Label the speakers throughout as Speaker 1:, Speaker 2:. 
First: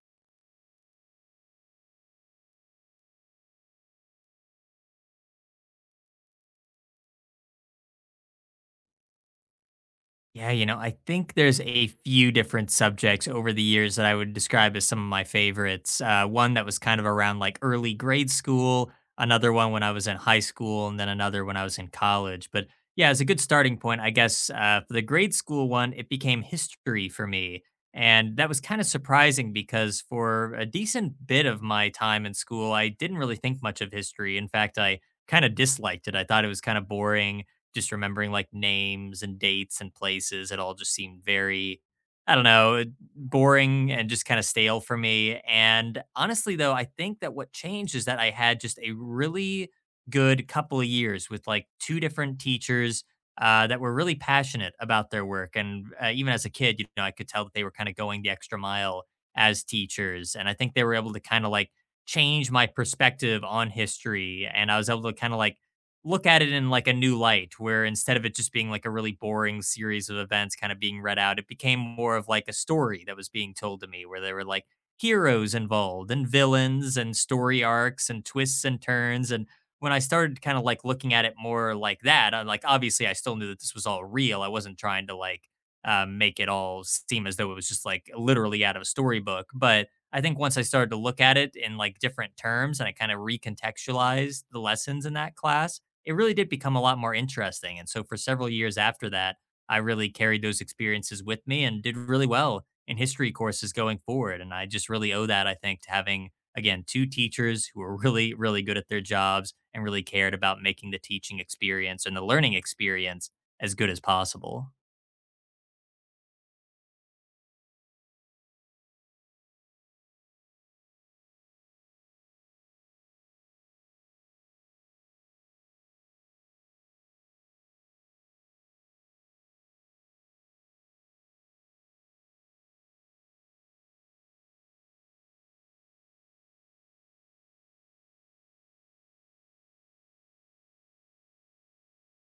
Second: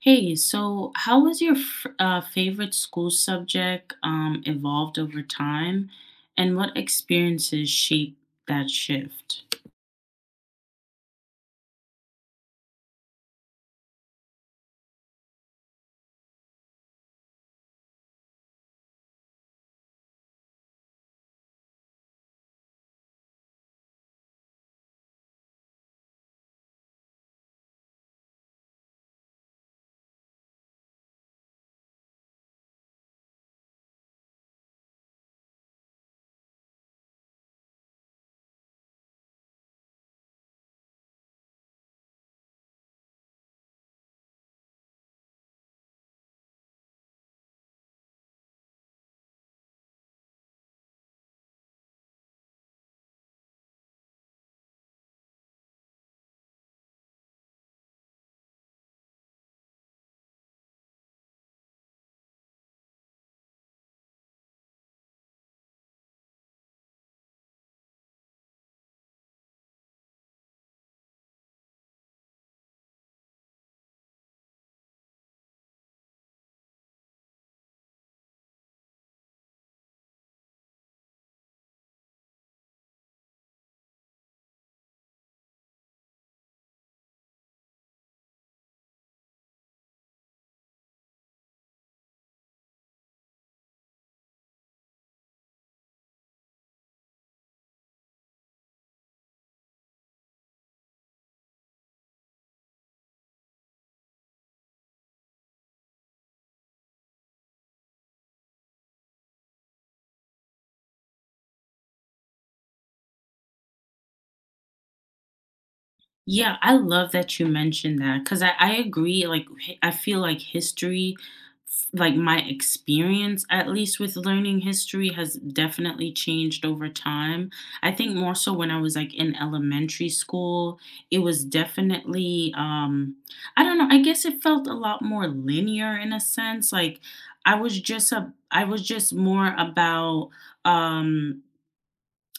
Speaker 1: Hey, so how has your f favorite school subject evolved over time, and what experiences shaped that shift?
Speaker 2: Yeah, you know, I think there's a few different subjects over the years that I would describe as some of my favorites. One that was kind of around like early grade school, another one when I was in high school, and then another when I was in college. But yeah, as a good starting point, I guess for the grade school one, it became history for me. And that was kind of surprising because for a decent bit of my time in school, I didn't really think much of history. In fact, I kind of disliked it. I thought it was kind of boring just remembering like names and dates and places. It all just seemed very, I don't know, boring and just kind of stale for me. And honestly, though, I think that what changed is that I had just a really good couple of years with like two different teachers that were really passionate about their work. And even as a kid, you know, I could tell that they were kind of going the extra mile as teachers. And I think they were able to kind of like change my perspective on history. And I was able to kind of like look at it in like a new light, where instead of it just being like a really boring series of events kind of being read out, it became more of like a story that was being told to me, where there were like heroes involved and villains and story arcs and twists and turns. And when I started kind of like looking at it more like that, I like, obviously I still knew that this was all real. I wasn't trying to like make it all seem as though it was just like literally out of a storybook, but I think once I started to look at it in like different terms and I kind of recontextualized the lessons in that class, it really did become a lot more interesting. And so for several years after that, I really carried those experiences with me and did really well in history courses going forward. And I just really owe that, I think, to having, again, two teachers who were really, really good at their jobs and really cared about making the teaching experience and the learning experience as good as possible.
Speaker 1: Yeah, I love that you mentioned that because I agree. I feel like history, like my experience at least with learning history, has definitely changed over time. I think more so when I was like in elementary school, it was definitely, I don't know, I guess it felt a lot more linear in a sense. I was just more about, um,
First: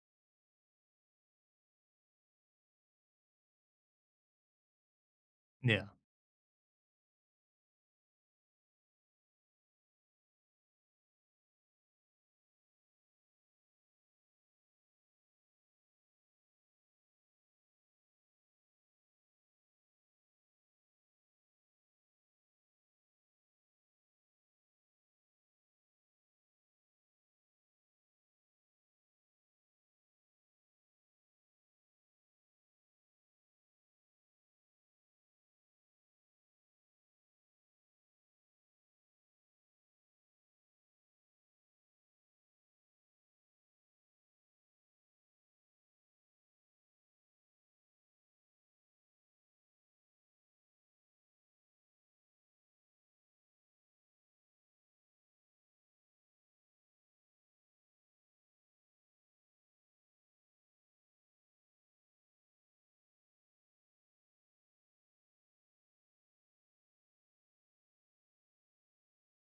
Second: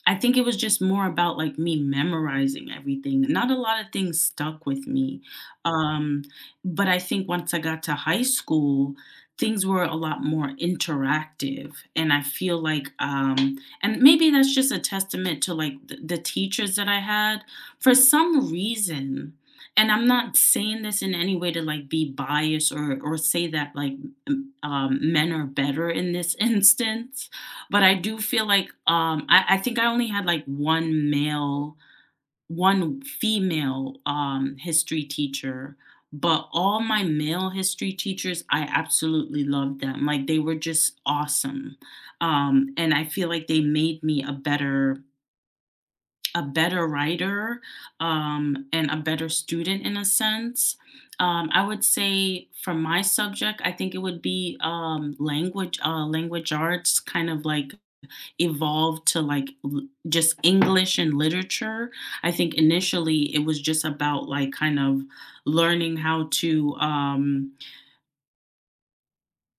Speaker 1: I think it was just more about, like, me memorizing everything. Not a lot of things stuck with me,
Speaker 2: Yeah.
Speaker 1: um, but I think once I got to high school, things were a lot more interactive, and I feel like, and maybe that's just a testament to, like, the teachers that I had. For some reason, and I'm not saying this in any way to, like, be biased or say that, like, m men are better in this instance, but I do feel like, I think I only had, like, 1 male 1 female, history teacher, but all my male history teachers, I absolutely loved them. Like, they were just awesome. And I feel like they made me a better writer, and a better student in a sense. I would say for my subject, I think it would be, language, language arts, kind of like evolved to just English and literature. I think initially it was just about like kind of learning how to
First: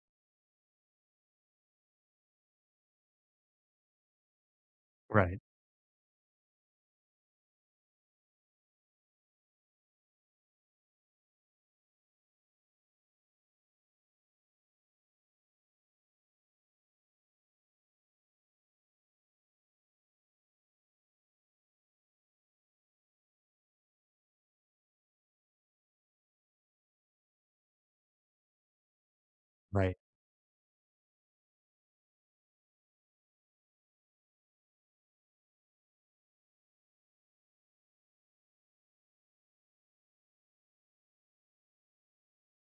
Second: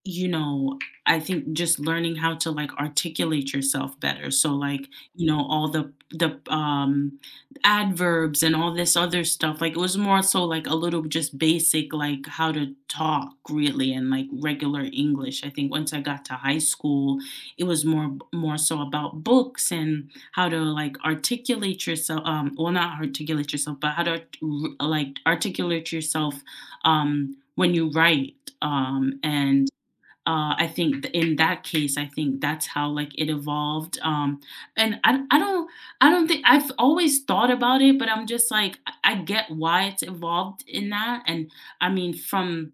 Speaker 1: you know, I think just learning how to, like, articulate yourself better. So, like, you know,
Speaker 2: Right.
Speaker 1: all the adverbs and all this other stuff. Like, it was more so, like, a little just basic, like, how to talk really and, like, regular English. I think once I got to high school, it was more so about books and how to, like, articulate yourself. Not articulate yourself, but how to art r like, articulate yourself, when you write, um, and
Speaker 2: Right.
Speaker 1: uh, I think in that case, I think that's how like it evolved. And I don't think I've always thought about it, but I'm just like I get why it's evolved in that. And I mean, from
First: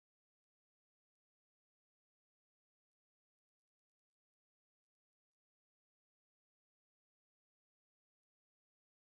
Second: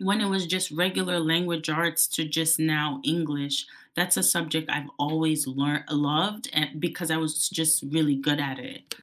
Speaker 1: when it was just regular language arts to just now English, that's a subject I've always learned loved, and because I was just really good at it.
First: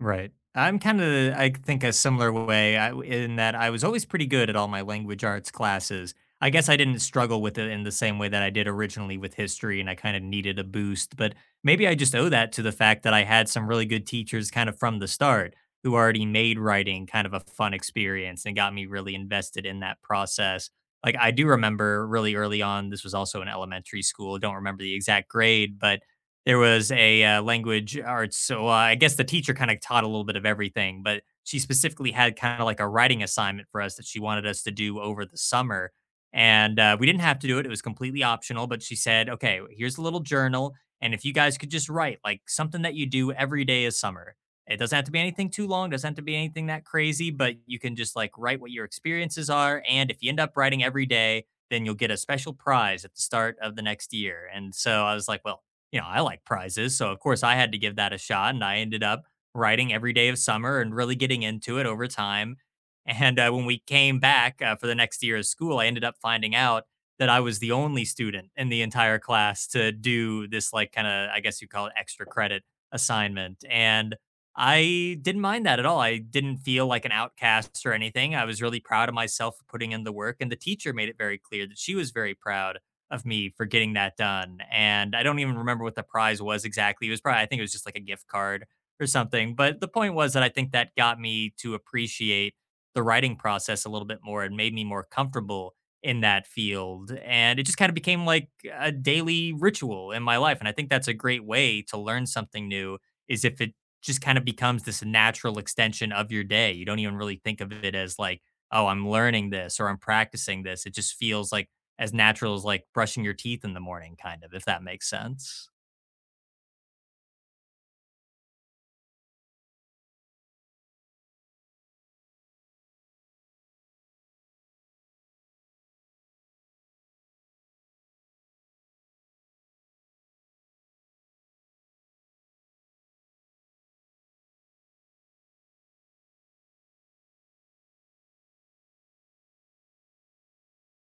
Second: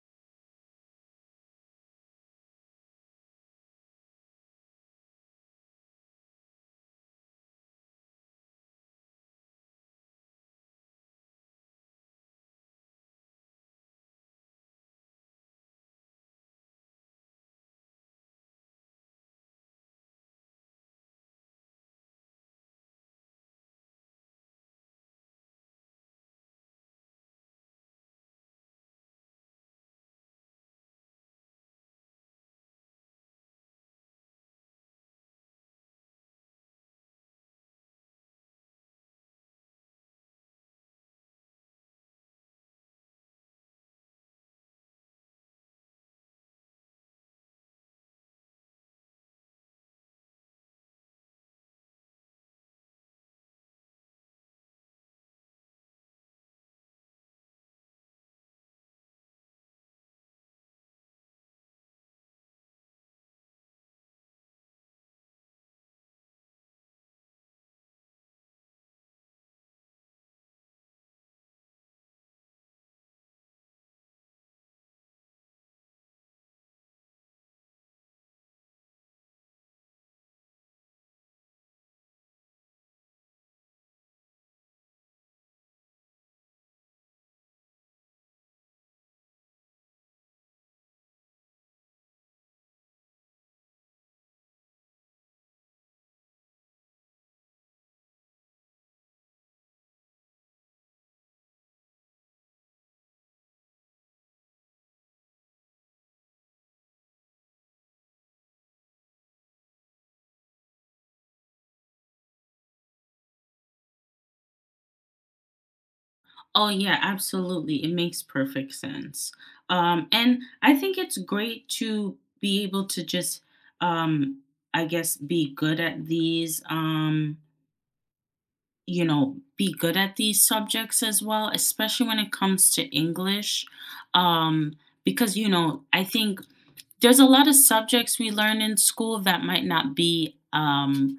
Speaker 2: Right, I'm kind of, I think, a similar way I, in that I was always pretty good at all my language arts classes. I guess I didn't struggle with it in the same way that I did originally with history, and I kind of needed a boost. But maybe I just owe that to the fact that I had some really good teachers kind of from the start, who already made writing kind of a fun experience and got me really invested in that process. Like, I do remember really early on, this was also in elementary school, don't remember the exact grade, but there was a, language arts, so I guess the teacher kinda taught a little bit of everything, but she specifically had kinda like a writing assignment for us that she wanted us to do over the summer, and, we didn't have to do it, it was completely optional, but she said, "Okay, here's a little journal, and if you guys could just write, like, something that you do every day of summer. It doesn't have to be anything too long, doesn't have to be anything that crazy, but you can just, like, write what your experiences are, and if you end up writing every day, then you'll get a special prize at the start of the next year." And so I was like, "Well, you know, I like prizes." So, of course, I had to give that a shot. And I ended up writing every day of summer and really getting into it over time. And when we came back for the next year of school, I ended up finding out that I was the only student in the entire class to do this, like, kind of, I guess you call it extra credit assignment. And I didn't mind that at all. I didn't feel like an outcast or anything. I was really proud of myself for putting in the work. And the teacher made it very clear that she was very proud of me for getting that done. And I don't even remember what the prize was exactly. It was probably, I think it was just like a gift card or something. But the point was that I think that got me to appreciate the writing process a little bit more and made me more comfortable in that field. And it just kind of became like a daily ritual in my life. And I think that's a great way to learn something new is if it just kind of becomes this natural extension of your day. You don't even really think of it as like, oh, I'm learning this or I'm practicing this. It just feels like as natural as like brushing your teeth in the morning, kind of, if that makes sense.
Speaker 1: Oh yeah, absolutely. It makes perfect sense. And I think it's great to be able to just, um, I guess, be good at these, you know, be good at these subjects as well, especially when it comes to English. Um, because, you know, I think there's a lot of subjects we learn in school that might not be,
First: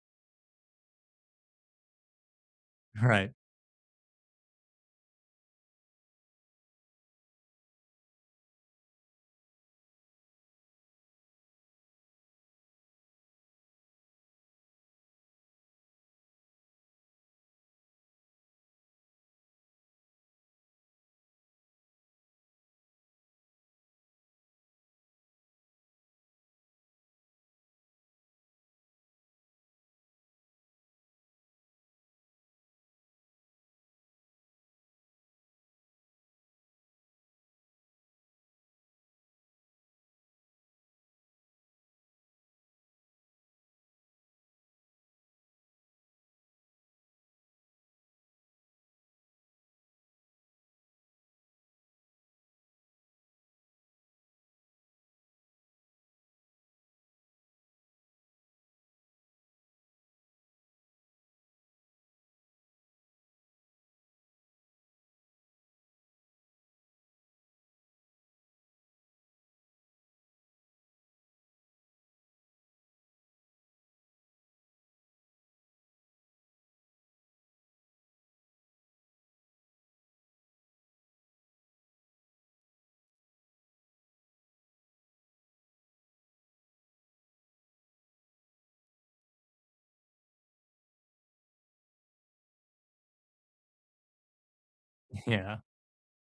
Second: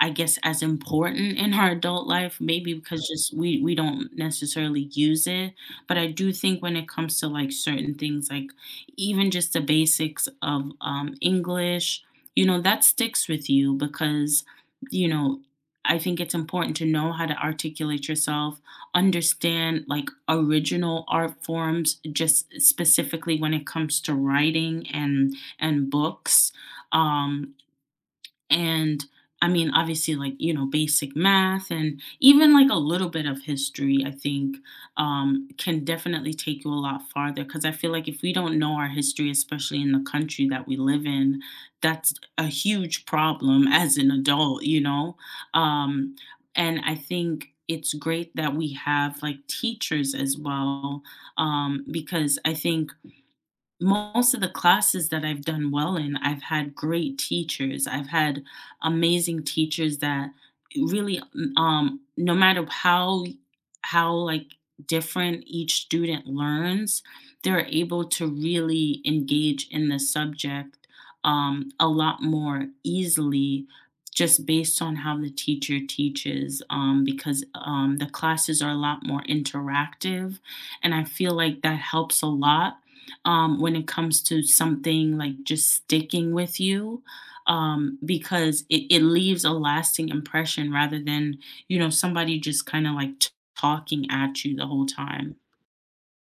Speaker 1: I guess, as important in our adult life, maybe because
Speaker 2: Right.
Speaker 1: just we don't necessarily use it. But I do think when it comes to like certain things, like even just the basics of English, you know, that sticks with you because, you know, I think it's important to know how to articulate yourself, understand like original art forms, just specifically when it comes to writing and books. Um, and I mean obviously like you know basic math and even like a little bit of history I think can definitely take you a lot farther because I feel like if we don't know our history, especially in the country that we live in, that's a huge problem as an adult, you know. um, and I think it's great that we have like teachers as well, because I think most of the classes that I've done well in, I've had great teachers. I've had amazing teachers that really, no matter how how like different each student learns, they're able to really engage in the subject a lot more easily just based on how the teacher teaches, because the classes are a lot more interactive, and I feel like that helps a lot when it comes to something like just sticking with you, it leaves a lasting impression rather than, you know, somebody just kind of like talking at you the whole time.
Speaker 2: Yeah.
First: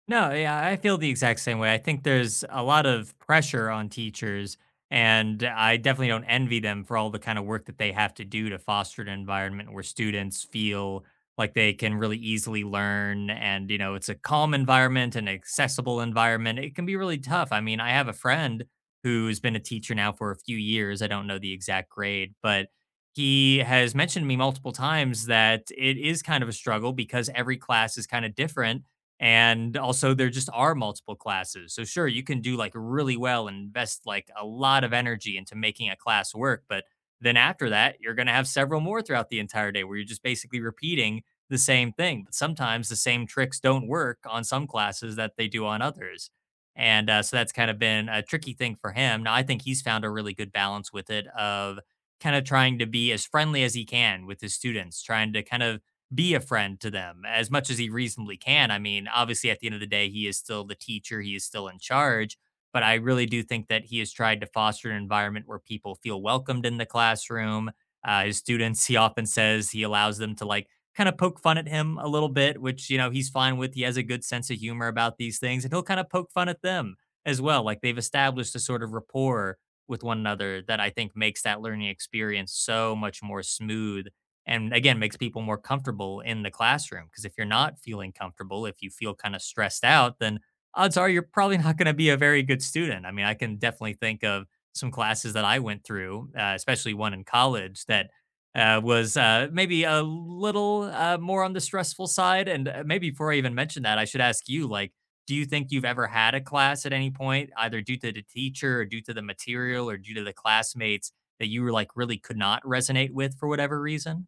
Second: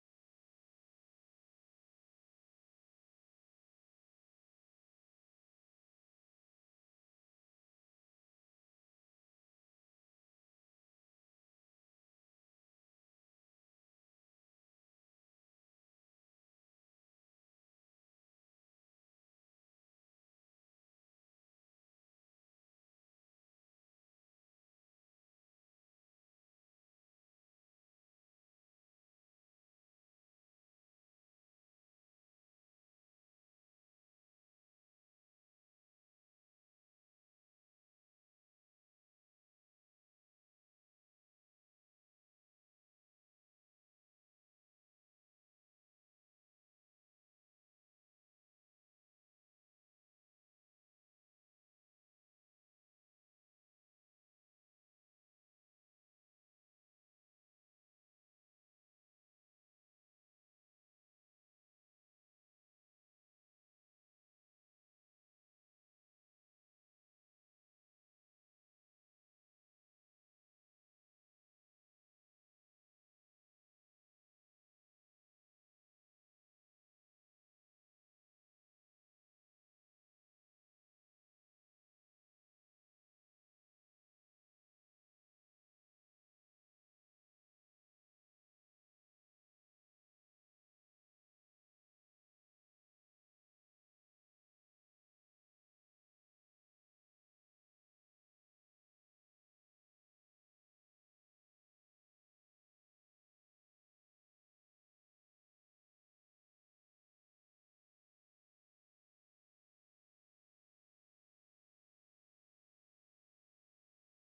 Speaker 2: No, yeah, I feel the exact same way. I think there's a lot of pressure on teachers, and I definitely don't envy them for all the kind of work that they have to do to foster an environment where students feel like they can really easily learn, and you know, it's a calm environment, an accessible environment. It can be really tough. I mean, I have a friend who's been a teacher now for a few years, I don't know the exact grade, but he has mentioned to me multiple times that it is kind of a struggle because every class is kind of different. And also, there just are multiple classes. So, sure, you can do like really well and invest like a lot of energy into making a class work. But then after that, you're going to have several more throughout the entire day where you're just basically repeating the same thing. But sometimes the same tricks don't work on some classes that they do on others. And so that's kind of been a tricky thing for him. Now, I think he's found a really good balance with it of kind of trying to be as friendly as he can with his students, trying to kind of be a friend to them as much as he reasonably can. I mean, obviously, at the end of the day, he is still the teacher, he is still in charge. But I really do think that he has tried to foster an environment where people feel welcomed in the classroom. His students, he often says he allows them to like kind of poke fun at him a little bit, which, you know, he's fine with. He has a good sense of humor about these things, and he'll kind of poke fun at them as well. Like they've established a sort of rapport with one another that I think makes that learning experience so much more smooth, and again makes people more comfortable in the classroom. Because if you're not feeling comfortable, if you feel kind of stressed out, then odds are you're probably not going to be a very good student. I mean, I can definitely think of some classes that I went through, especially one in college that was maybe a little more on the stressful side. And maybe before I even mention that, I should ask you, like, do you think you've ever had a class at any point, either due to the teacher or due to the material or due to the classmates, that you were like really could not resonate with for whatever reason?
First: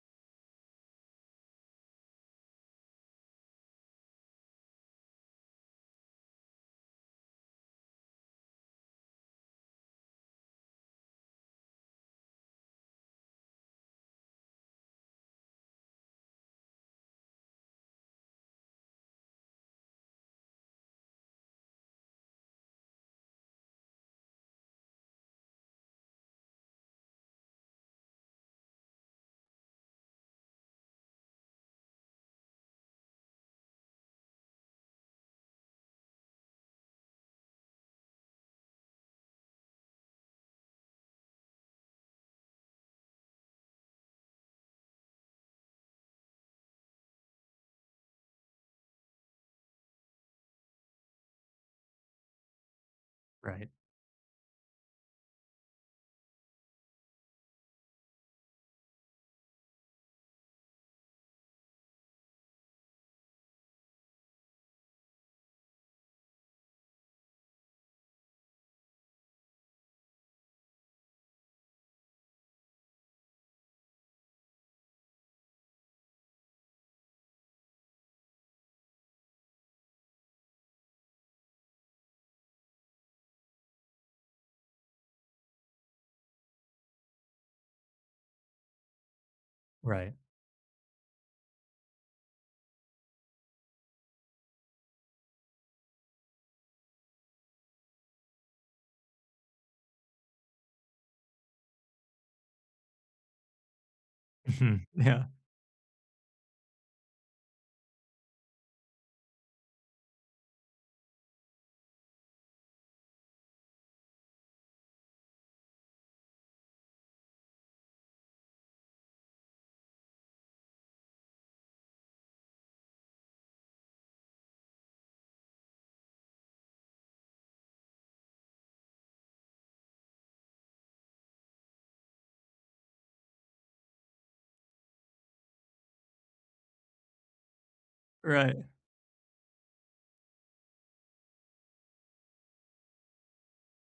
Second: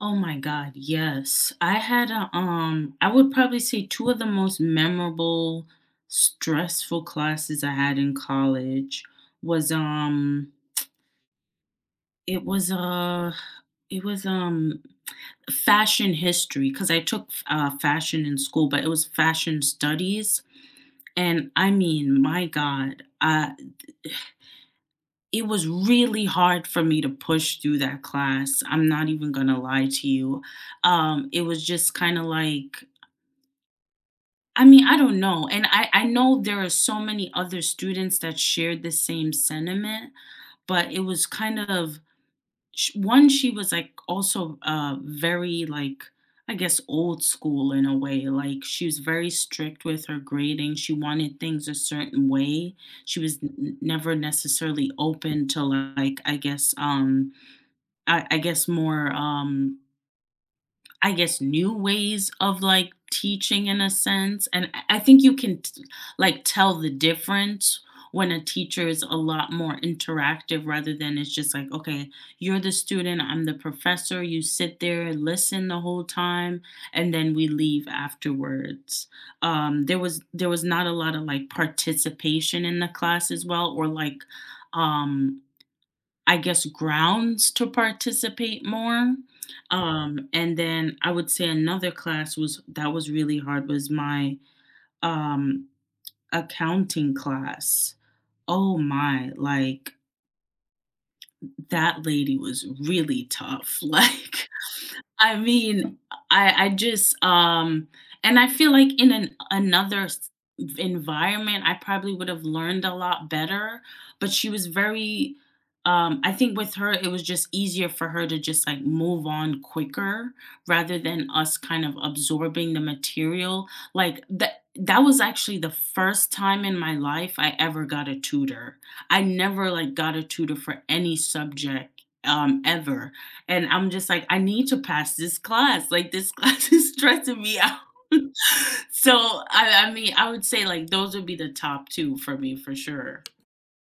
Speaker 1: Oh my God, yes. I had a, I would probably say two of the most memorable, stressful classes I had in college was, it was, uh, it was, um, fashion history, because I took fashion in school, but it was fashion studies. And I mean, my God, it was really hard for me to push through that class. I'm not even going to lie to you. It was just kind of like, I mean, I don't know. And I know there are so many other students that shared the same sentiment, but it was kind of one. She was like also very like, I guess, old school in a way. Like, she was very strict with her grading, she wanted things a certain way. She was
Speaker 2: Right,
Speaker 1: never necessarily open to, like, I guess, I guess more I guess, new ways of, like, teaching in a sense, and I think you can t like, tell the difference when a teacher is a lot more interactive rather than it's just like, "Okay, you're the student, I'm the professor, you sit there and listen the whole time, and then we leave afterwards." There was not a lot of, like, participation in the class as well or, like, um, I guess, grounds to participate more.
Speaker 2: right.
Speaker 1: And then I would say another class was that was really hard was my um accounting class. Oh my, like that lady was really tough. Like
Speaker 2: Yeah,
Speaker 1: I mean, I just, and I feel like in an another s environment, I probably would have learned a lot better, but she was very, I think with her, it was just easier for her to just, like, move on quicker rather than us kind of absorbing the material. Like, that was actually the first time in my life I ever got a tutor. I never, like, got a tutor for any subject, ever. And I'm just like, "I need to pass this class, like, this class is stressing me out."
Speaker 2: right.
Speaker 1: So, I mean, I would say, like, those would be the top 2 for me for sure.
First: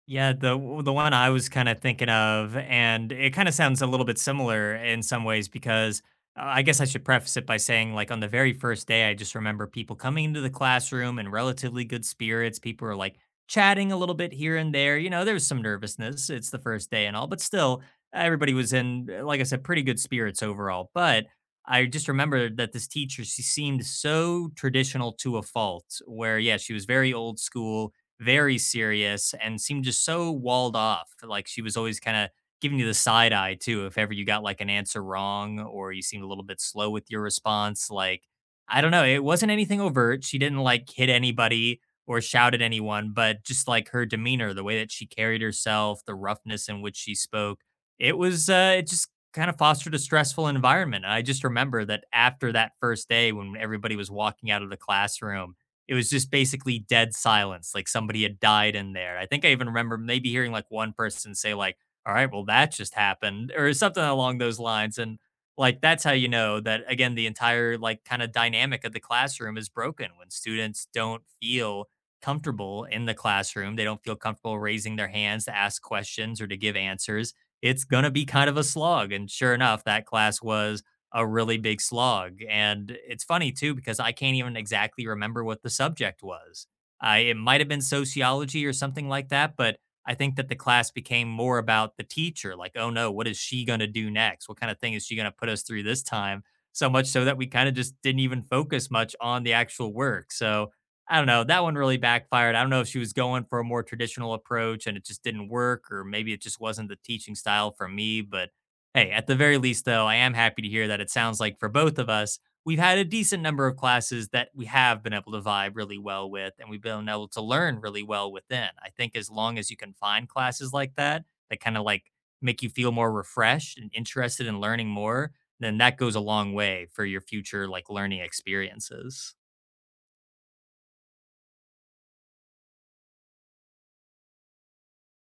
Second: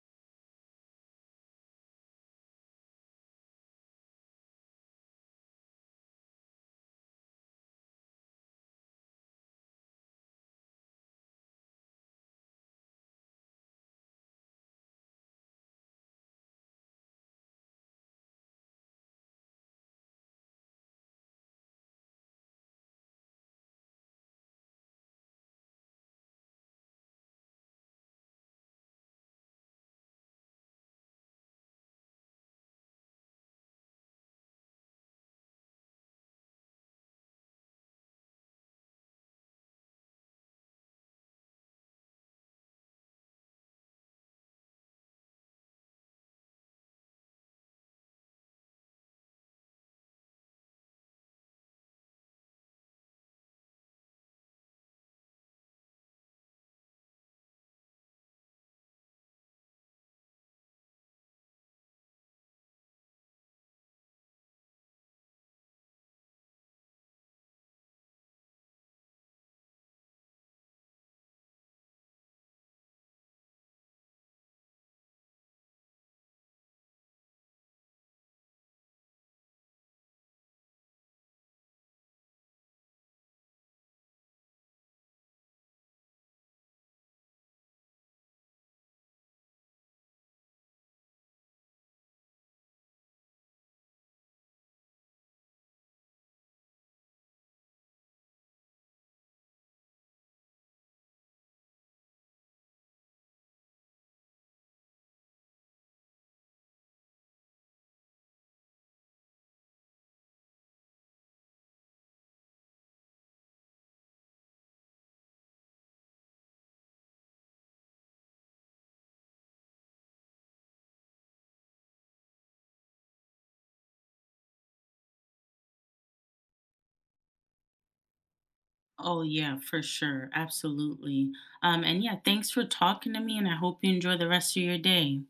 Speaker 2: Yeah, the one I was kinda thinking of, and it kinda sounds a little bit similar in some ways, because I guess I should preface it by saying, like, on the very first day, I just remember people coming into the classroom in relatively good spirits. People were, like, chatting a little bit here and there. You know, there was some nervousness. It's the first day and all, but still, everybody was in, like I said, pretty good spirits overall. But I just remembered that this teacher, she seemed so traditional to a fault, where, yeah, she was very old school, very serious and seemed just so walled off. Like she was always kind of giving you the side eye too. If ever you got like an answer wrong or you seemed a little bit slow with your response, like, I don't know, it wasn't anything overt. She didn't like hit anybody or shout at anyone, but just like her demeanor, the way that she carried herself, the roughness in which she spoke, it just kind of fostered a stressful environment. And I just remember that after that first day, when everybody was walking out of the classroom, it was just basically dead silence, like somebody had died in there. I think I even remember maybe hearing like one person say like, "All right, well that just happened," or something along those lines. And like, that's how you know that again, the entire like kind of dynamic of the classroom is broken when students don't feel comfortable in the classroom. They don't feel comfortable raising their hands to ask questions or to give answers. It's going to be kind of a slog. And sure enough, that class was a really big slog. And it's funny too, because I can't even exactly remember what the subject was. I, it might have been sociology or something like that, but I think that the class became more about the teacher, like, oh no, what is she going to do next? What kind of thing is she going to put us through this time? So much so that we kind of just didn't even focus much on the actual work. So I don't know. That one really backfired. I don't know if she was going for a more traditional approach and it just didn't work, or maybe it just wasn't the teaching style for me. But hey, at the very least, though, I am happy to hear that it sounds like for both of us, we've had a decent number of classes that we have been able to vibe really well with and we've been able to learn really well within. I think as long as you can find classes like that, that kind of like make you feel more refreshed and interested in learning more, then that goes a long way for your future like learning
Speaker 1: Oh,
Speaker 2: experiences.
Speaker 1: yeah, for sure, absolutely. And yeah, thanks for talking to me, and I hope you enjoy the rest of your day.